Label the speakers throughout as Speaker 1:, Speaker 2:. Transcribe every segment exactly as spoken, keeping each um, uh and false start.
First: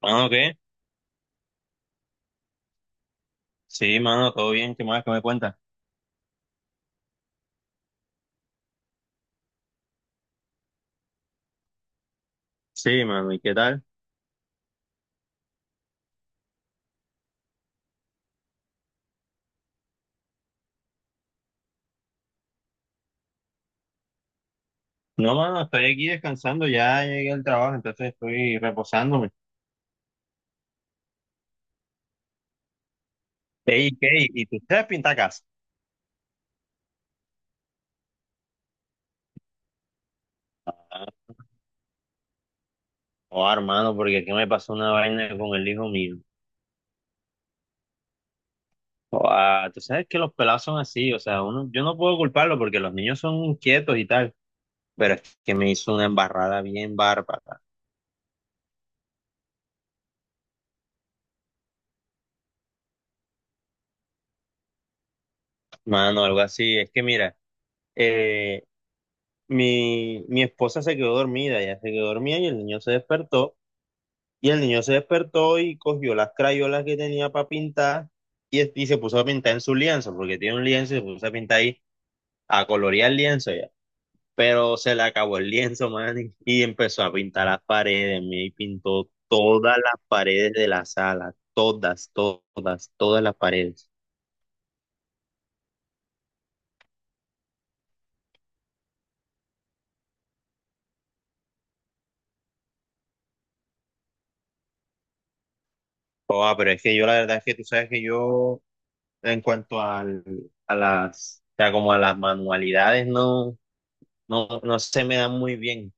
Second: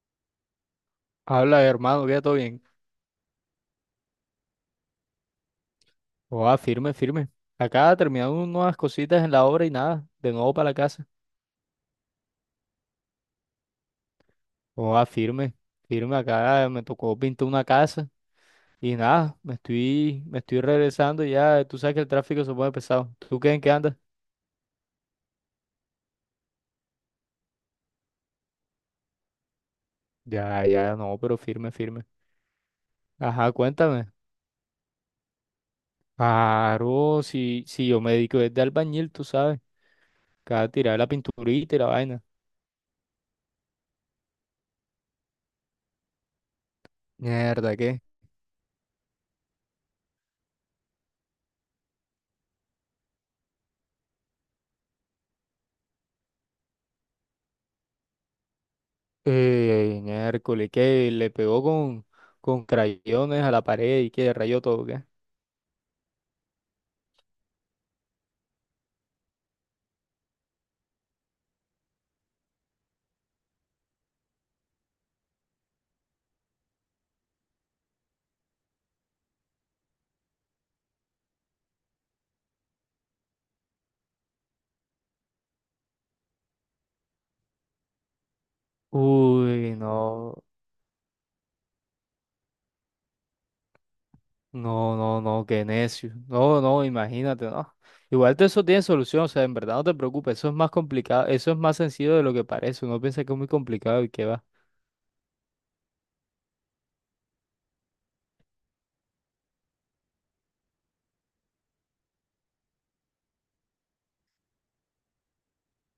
Speaker 1: Mano, ¿qué?
Speaker 2: Habla, hermano, queda todo bien.
Speaker 1: Sí, mano, todo bien, ¿qué más que me cuentas?
Speaker 2: Oa, firme, firme. Acá terminando unas cositas en la obra y nada, de nuevo para la casa.
Speaker 1: Sí, mano, ¿y qué tal?
Speaker 2: Oa, firme, firme. Acá me tocó pintar una casa y nada, me estoy, me estoy regresando ya. Tú sabes que el tráfico se pone pesado. ¿Tú qué en qué andas?
Speaker 1: No, mano, estoy aquí descansando, ya llegué al trabajo, entonces estoy reposándome.
Speaker 2: Ya, ya, no, pero firme, firme. Ajá,
Speaker 1: Ey,
Speaker 2: cuéntame.
Speaker 1: ¿qué? ¿Y tú sabes pintar casa?
Speaker 2: Claro, si, si yo me dedico desde albañil, tú sabes. Cada tirar
Speaker 1: Ah,
Speaker 2: la pinturita y la vaina.
Speaker 1: oh, hermano, porque aquí me pasó una vaina con el hijo mío.
Speaker 2: Mierda, ¿qué?
Speaker 1: Oh, ah, tú sabes que los pelados son así, o sea, uno, yo no puedo culparlo porque los niños son inquietos y tal, pero es que me hizo una embarrada bien bárbara,
Speaker 2: Eh, en Hércules, que le pegó con, con crayones a la pared y que rayó todo, ¿qué?
Speaker 1: mano, algo así. Es que mira, eh, mi, mi esposa se quedó dormida, ella se quedó dormida y el niño se despertó. Y el niño se despertó y cogió las crayolas que tenía para pintar y, es- y se puso a pintar en su lienzo, porque tiene un lienzo y se puso a pintar ahí, a colorear el lienzo ya. Pero se le acabó el lienzo, man, y y empezó a pintar las paredes, me pintó
Speaker 2: Uy,
Speaker 1: todas las
Speaker 2: no,
Speaker 1: paredes de la sala, todas, to- todas, todas las paredes.
Speaker 2: no, no, no, qué necio. No, no, imagínate, no. Igual todo eso tiene solución, o sea, en verdad no te preocupes, eso es más complicado, eso es más sencillo de lo que parece. Uno piensa que es muy complicado y que va.
Speaker 1: Joda, pero es que yo la verdad es que tú sabes que yo, en cuanto al, a las, o sea, como a las manualidades, no, no, no se me dan muy bien.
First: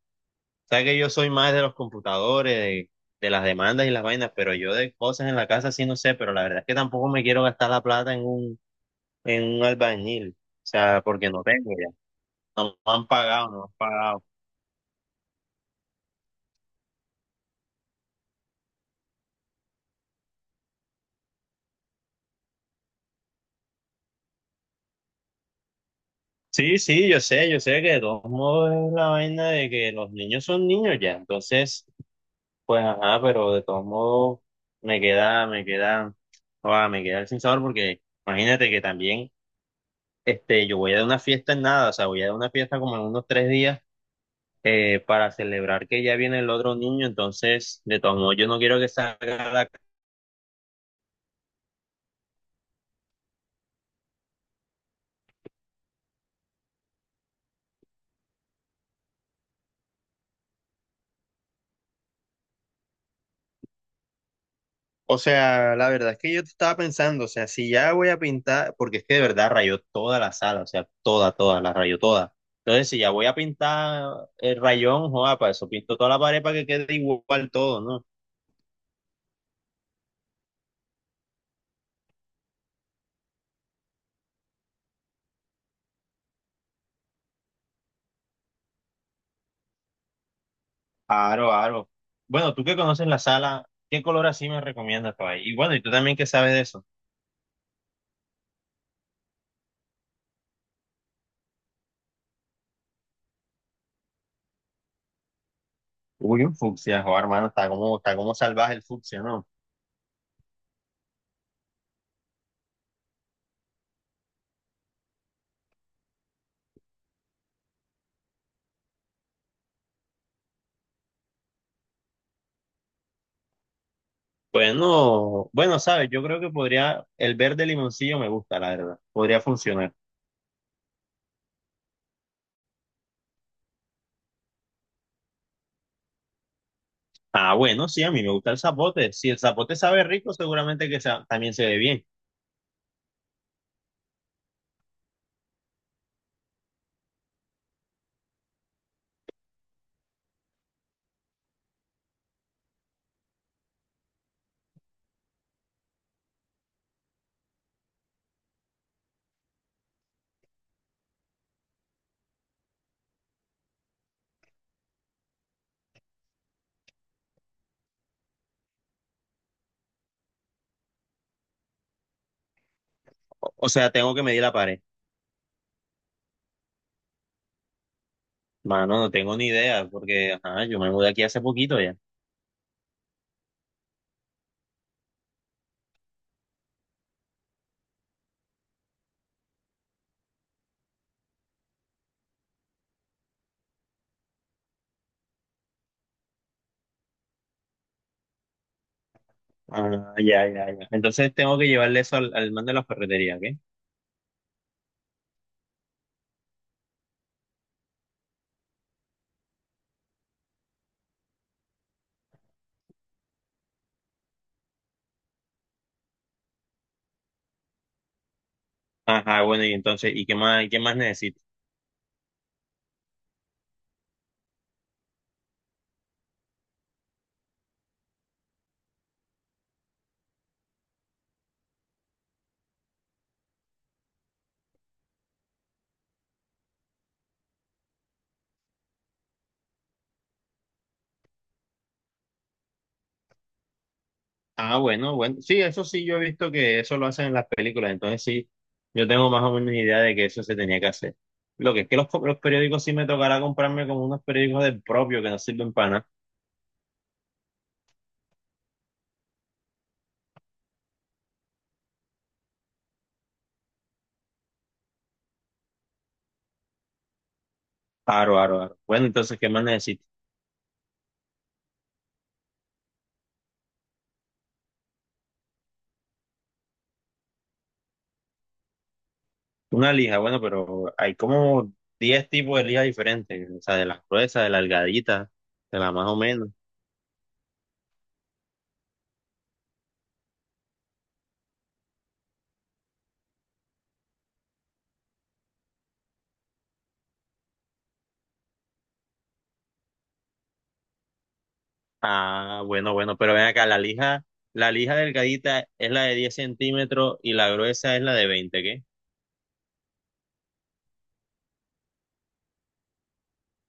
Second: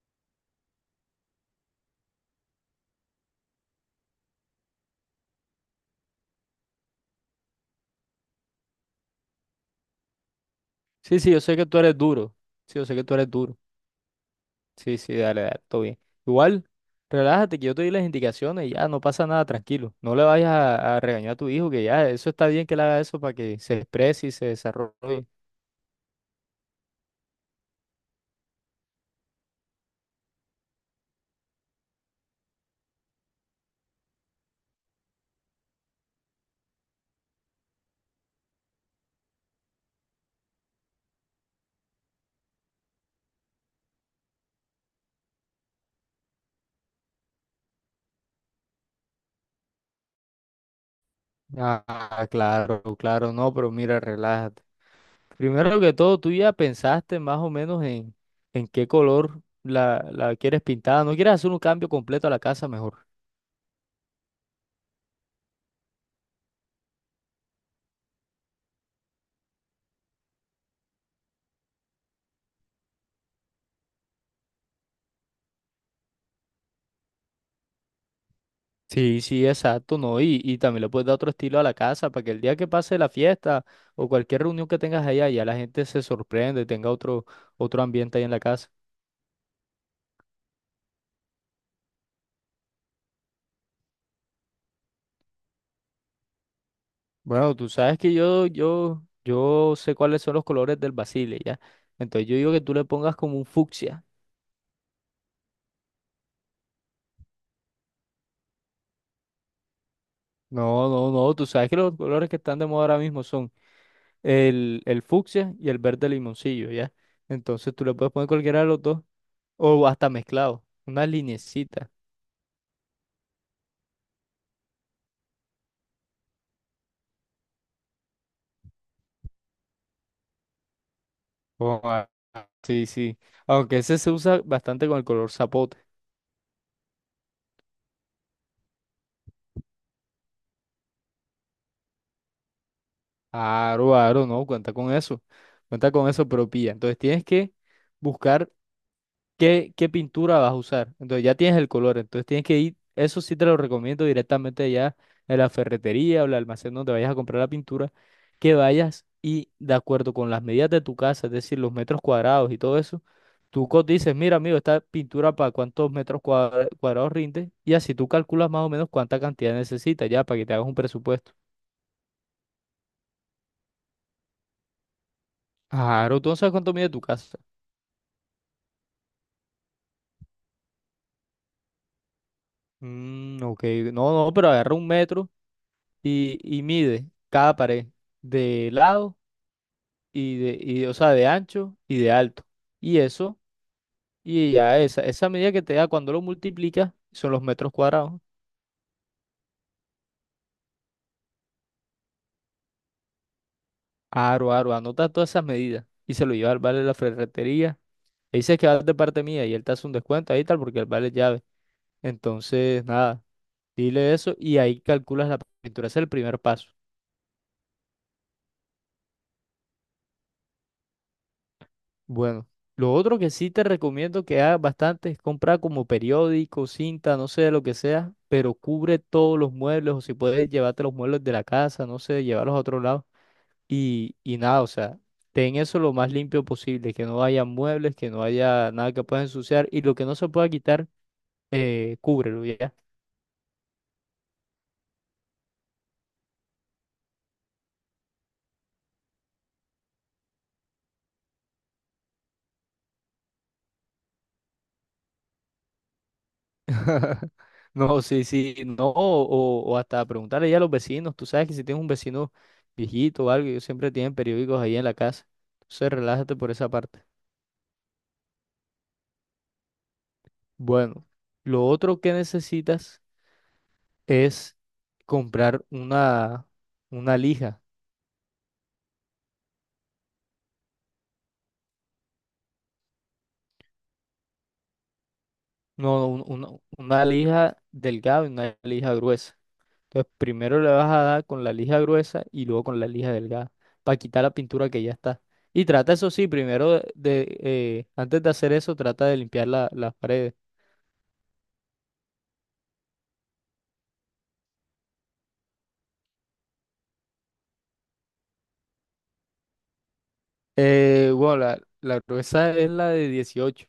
Speaker 1: Sabes que yo soy más de los computadores, de, de las demandas y las vainas, pero yo de cosas en la casa sí no sé, pero la verdad es que tampoco me quiero gastar la plata en un, en un albañil, o sea,
Speaker 2: Sí,
Speaker 1: porque
Speaker 2: sí, yo
Speaker 1: no
Speaker 2: sé que
Speaker 1: tengo
Speaker 2: tú
Speaker 1: ya,
Speaker 2: eres duro.
Speaker 1: no
Speaker 2: Sí, yo
Speaker 1: me
Speaker 2: sé que
Speaker 1: han
Speaker 2: tú eres
Speaker 1: pagado, no
Speaker 2: duro.
Speaker 1: me han pagado.
Speaker 2: Sí, sí, dale, dale, todo bien. Igual, relájate que yo te doy las indicaciones y ya no pasa nada, tranquilo. No le vayas a, a regañar a tu hijo, que ya eso está bien que le haga eso para que se exprese y se desarrolle.
Speaker 1: Sí, sí, yo sé, yo sé que de todos modos es la vaina de que los niños son niños ya, entonces, pues ajá, pero de todos modos me queda, me queda, ah, me queda el sin sabor porque imagínate que también, este, yo voy a dar una fiesta en nada, o sea, voy a dar una fiesta como en unos tres días. eh, para celebrar que ya viene el otro niño, entonces, de todos modos, yo no quiero que salga la...
Speaker 2: Ah, claro, claro, no, pero mira, relájate. Primero que todo, tú ya pensaste más o menos en, en qué color la, la quieres pintada. ¿No quieres hacer un cambio completo a la casa mejor?
Speaker 1: O sea, la verdad es que yo estaba pensando, o sea, si ya voy a pintar, porque es que de verdad rayó toda la sala, o sea, toda, toda, la rayó toda. Entonces, si ya voy a pintar el rayón, joda, para eso pinto toda la pared para que quede igual todo, ¿no?
Speaker 2: Sí, sí, exacto, ¿no? Y, y también le puedes dar otro estilo a la casa para que el día que pase la fiesta o cualquier reunión que tengas allá, ya la gente se sorprende, tenga otro, otro, ambiente ahí en la casa.
Speaker 1: Aro, aro. Bueno, tú que conoces la sala, ¿qué color así me recomiendas para ahí? Y bueno, y tú también que sabes de eso.
Speaker 2: Bueno, tú sabes que yo, yo, yo sé cuáles son los colores del basile, ¿ya? Entonces yo digo que tú le pongas como un fucsia.
Speaker 1: Uy, un fucsia, joder, hermano, está como, está como salvaje el fucsia, ¿no?
Speaker 2: No, no, no, tú sabes que los colores que están de moda ahora mismo son el, el fucsia y el verde limoncillo, ¿ya? Entonces tú le puedes poner cualquiera de los dos o hasta mezclado, una linecita.
Speaker 1: Bueno, bueno, sabes, yo creo que podría, el verde limoncillo me gusta, la verdad, podría funcionar.
Speaker 2: Oh, ah, ah, sí, sí. Aunque ese se usa bastante con el color zapote.
Speaker 1: Ah, bueno, sí, a mí me gusta el zapote. Si el zapote sabe rico, seguramente que sa- también se ve bien.
Speaker 2: Aro, aro, no, cuenta con eso. Cuenta con eso, pero pilla. Entonces tienes que buscar qué, qué pintura vas a usar. Entonces ya tienes el color. Entonces tienes que ir, eso sí te lo recomiendo directamente ya en la ferretería o el almacén donde vayas a comprar la pintura, que vayas y de acuerdo con las medidas de tu casa, es decir, los metros cuadrados y todo eso. Tú co- dices: mira, amigo, esta pintura para cuántos metros cuadra- cuadrados rinde, y así tú calculas más o menos cuánta cantidad necesitas ya para que te hagas un presupuesto.
Speaker 1: O, o sea, tengo que medir la pared.
Speaker 2: Claro, tú no sabes cuánto mide tu casa.
Speaker 1: Mano, no tengo ni idea, porque ajá, yo me mudé aquí hace poquito ya.
Speaker 2: Mm, ok, no, no, pero agarra un metro y, y, mide cada pared de lado y de, y, o sea, de ancho y de alto. Y eso, y ya esa, esa medida que te da cuando lo multiplicas son los metros cuadrados.
Speaker 1: Ah, ya, ya, ya. Entonces tengo que llevarle eso al, al man de la ferretería, ¿qué?
Speaker 2: Aro, aro, anota todas esas medidas y se lo lleva al vale de la ferretería. Le dices que vas de parte mía y él te hace un descuento ahí y tal porque él vale llave. Entonces, nada, dile eso y ahí calculas la pintura. Ese es el primer paso.
Speaker 1: Ajá, bueno, y entonces, ¿y qué más, qué más necesito?
Speaker 2: Bueno, lo otro que sí te recomiendo que hagas bastante es comprar como periódico, cinta, no sé, lo que sea, pero cubre todos los muebles o si puedes llevarte los muebles de la casa, no sé, llevarlos a otro lado. Y, y nada, o sea, ten eso lo más limpio posible, que no haya muebles, que no haya nada que puedas ensuciar y lo que no se pueda quitar, eh, cúbrelo ya.
Speaker 1: Ah, bueno, bueno. Sí, eso sí, yo he visto que eso lo hacen en las películas, entonces sí, yo tengo más o menos idea de que eso se tenía que hacer. Lo que es que los, co- los periódicos sí me tocará comprarme como unos periódicos del propio que no sirven para nada.
Speaker 2: No, sí, sí, no, o, o hasta preguntarle ya a los vecinos. Tú sabes que si tienes un vecino viejito o algo, ellos siempre tienen periódicos ahí en la casa. Entonces, relájate por esa parte.
Speaker 1: Aro, aro, aro. Bueno, entonces, ¿qué más necesito?
Speaker 2: Bueno, lo otro que necesitas es comprar una, una lija.
Speaker 1: Una lija, bueno, pero hay como diez tipos de lija diferentes, o sea, de las gruesas, de la delgadita, de la
Speaker 2: No,
Speaker 1: más o
Speaker 2: un-
Speaker 1: menos.
Speaker 2: una, una lija delgada y una lija gruesa. Entonces, primero le vas a dar con la lija gruesa y luego con la lija delgada para quitar la pintura que ya está. Y trata, eso sí, primero de, de, eh, antes de hacer eso, trata de limpiar la- las paredes.
Speaker 1: Ah, bueno, bueno, pero ven acá, la lija, la lija delgadita es la de diez centímetros y la gruesa es la de veinte.
Speaker 2: Eh, bueno, la, la, gruesa es la de dieciocho.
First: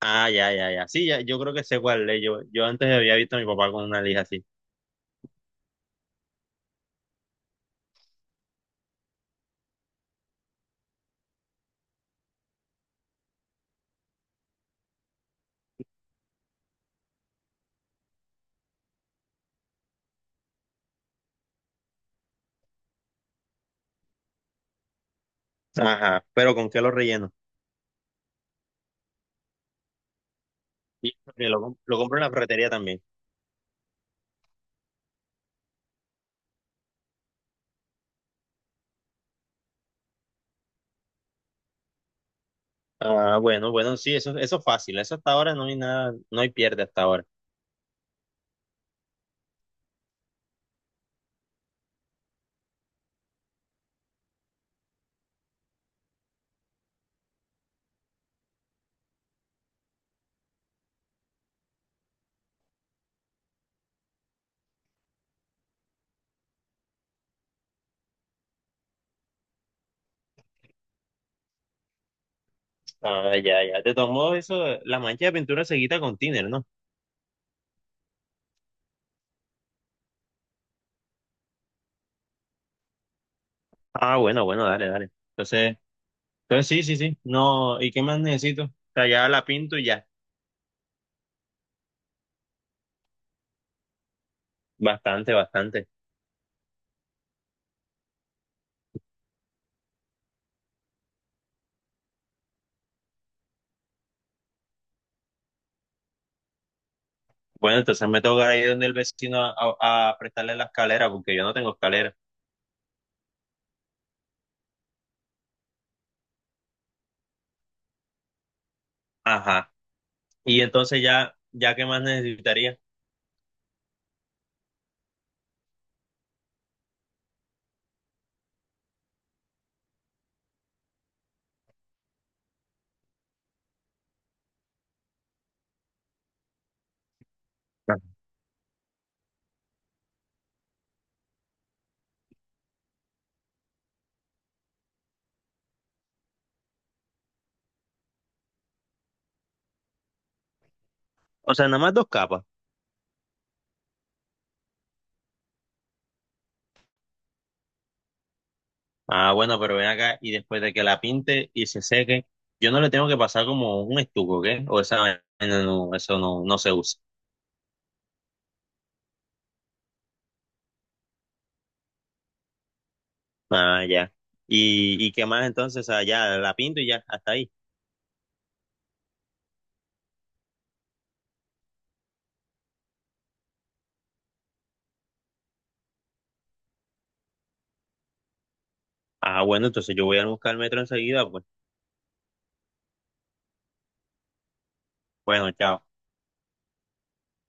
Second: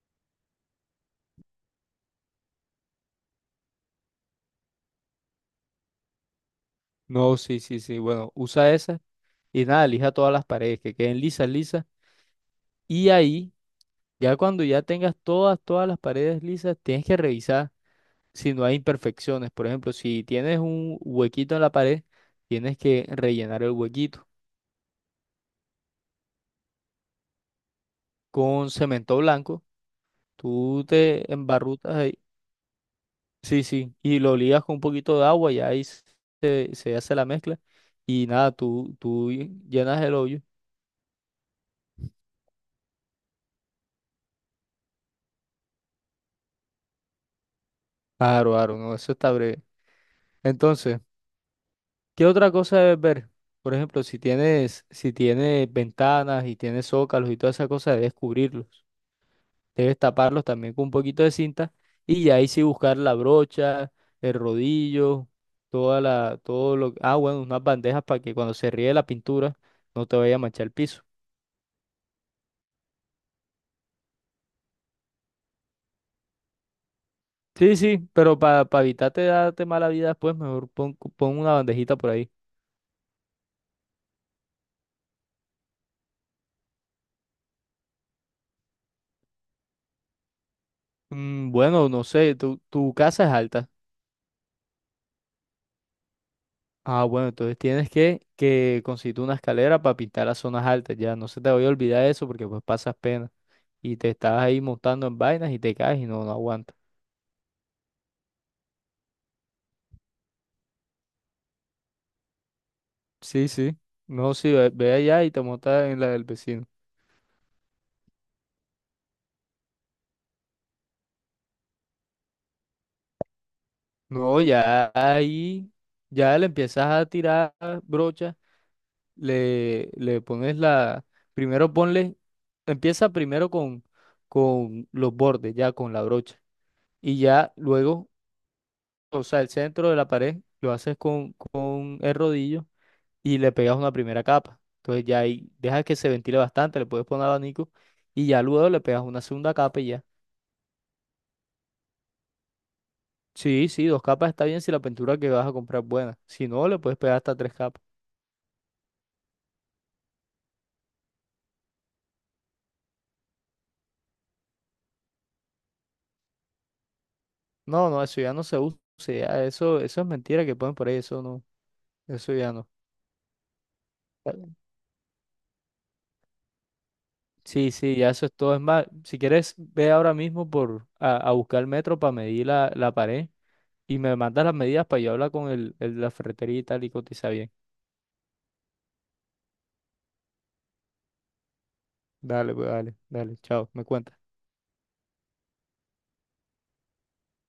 Speaker 1: Ah, ya, ya, ya. Sí, ya, yo creo que sé cuál es. Yo, yo antes había visto a mi papá con una lija así.
Speaker 2: No, sí, sí, sí. Bueno, usa esa y nada, lija todas las paredes, que queden lisas, lisas. Y ahí, ya cuando ya tengas todas, todas las paredes lisas, tienes que revisar si no hay imperfecciones. Por ejemplo, si tienes un huequito en la pared, tienes que rellenar el huequito.
Speaker 1: Ajá, pero ¿con qué lo relleno?
Speaker 2: Con cemento blanco. Tú
Speaker 1: Y
Speaker 2: te
Speaker 1: porque lo, com- lo
Speaker 2: embarrutas ahí.
Speaker 1: compro en la ferretería también.
Speaker 2: Sí, sí. Y lo ligas con un poquito de agua y ahí se, se hace la mezcla. Y nada, tú, tú llenas el hoyo.
Speaker 1: Ah, bueno, bueno, sí, eso, eso es fácil. Eso hasta ahora no hay nada, no hay pierde hasta ahora.
Speaker 2: Claro, claro, no, eso está breve. Entonces, ¿qué otra cosa debes ver? Por ejemplo, si tienes, si tienes ventanas y tienes zócalos y toda esa cosa, debes cubrirlos. Debes taparlos también con un poquito de cinta y ya ahí sí buscar la brocha, el rodillo, toda la, todo lo, ah, bueno, unas bandejas para que cuando se ríe la pintura no te vaya a manchar el piso.
Speaker 1: Ah, ya, ya. Te tomó eso, la mancha de pintura se quita con thinner, ¿no?
Speaker 2: Sí, sí, pero para evitarte darte mala vida después, mejor pon, pon, una bandejita por ahí.
Speaker 1: Ah, bueno, bueno, dale, dale. Entonces, entonces sí, sí, sí. No, ¿y qué más necesito? O sea, ya la pinto y ya.
Speaker 2: Mm, bueno, no sé, tu, tu casa es alta.
Speaker 1: Bastante, bastante.
Speaker 2: Ah, bueno, entonces tienes que, que conseguir una escalera para pintar las zonas altas, ya no se te vaya a olvidar eso porque pues pasas pena y te estás ahí montando en vainas y te caes y no, no aguantas.
Speaker 1: Bueno, entonces me toca ir donde el vecino a, a a prestarle la escalera, porque yo no tengo escalera.
Speaker 2: Sí, sí. No, sí, ve, ve allá y te montas en la del vecino.
Speaker 1: Ajá. Y entonces ya, ya qué más necesitaría.
Speaker 2: No, ya ahí, ya le empiezas a tirar brocha, le, le, pones la, primero ponle, empieza primero con, con los bordes, ya con la brocha. Y ya luego, o sea, el centro de la pared lo haces con, con el rodillo y le pegas una primera capa. Entonces ya ahí dejas que se ventile bastante, le puedes poner abanico y ya luego le pegas una segunda capa y...
Speaker 1: O sea, nada más dos capas.
Speaker 2: Sí, sí, dos capas está bien si la pintura que vas a comprar es buena. Si no, le puedes pegar hasta tres capas.
Speaker 1: Ah, bueno, pero ven acá y después de que la pinte y se seque, yo no le tengo que pasar como un estuco, ¿qué? O esa vaina no, eso no, no se usa.
Speaker 2: No, no, eso ya no se usa. Ya eso, eso, es mentira que ponen por ahí. Eso no, eso ya no.
Speaker 1: Ah, ya. ¿Y, y qué más entonces? Ah, ya, la pinto y ya, hasta ahí.
Speaker 2: Sí, sí, ya eso es todo. Es más, si quieres, ve ahora mismo por a, a buscar el metro para medir la, la, pared y me mandas las medidas para yo hablar con el, el- la ferretería y tal y cotiza bien.
Speaker 1: Ah, bueno, entonces yo voy a buscar el metro enseguida, pues.
Speaker 2: Dale, pues dale, dale, chao, me cuentas.
Speaker 1: Bueno, chao.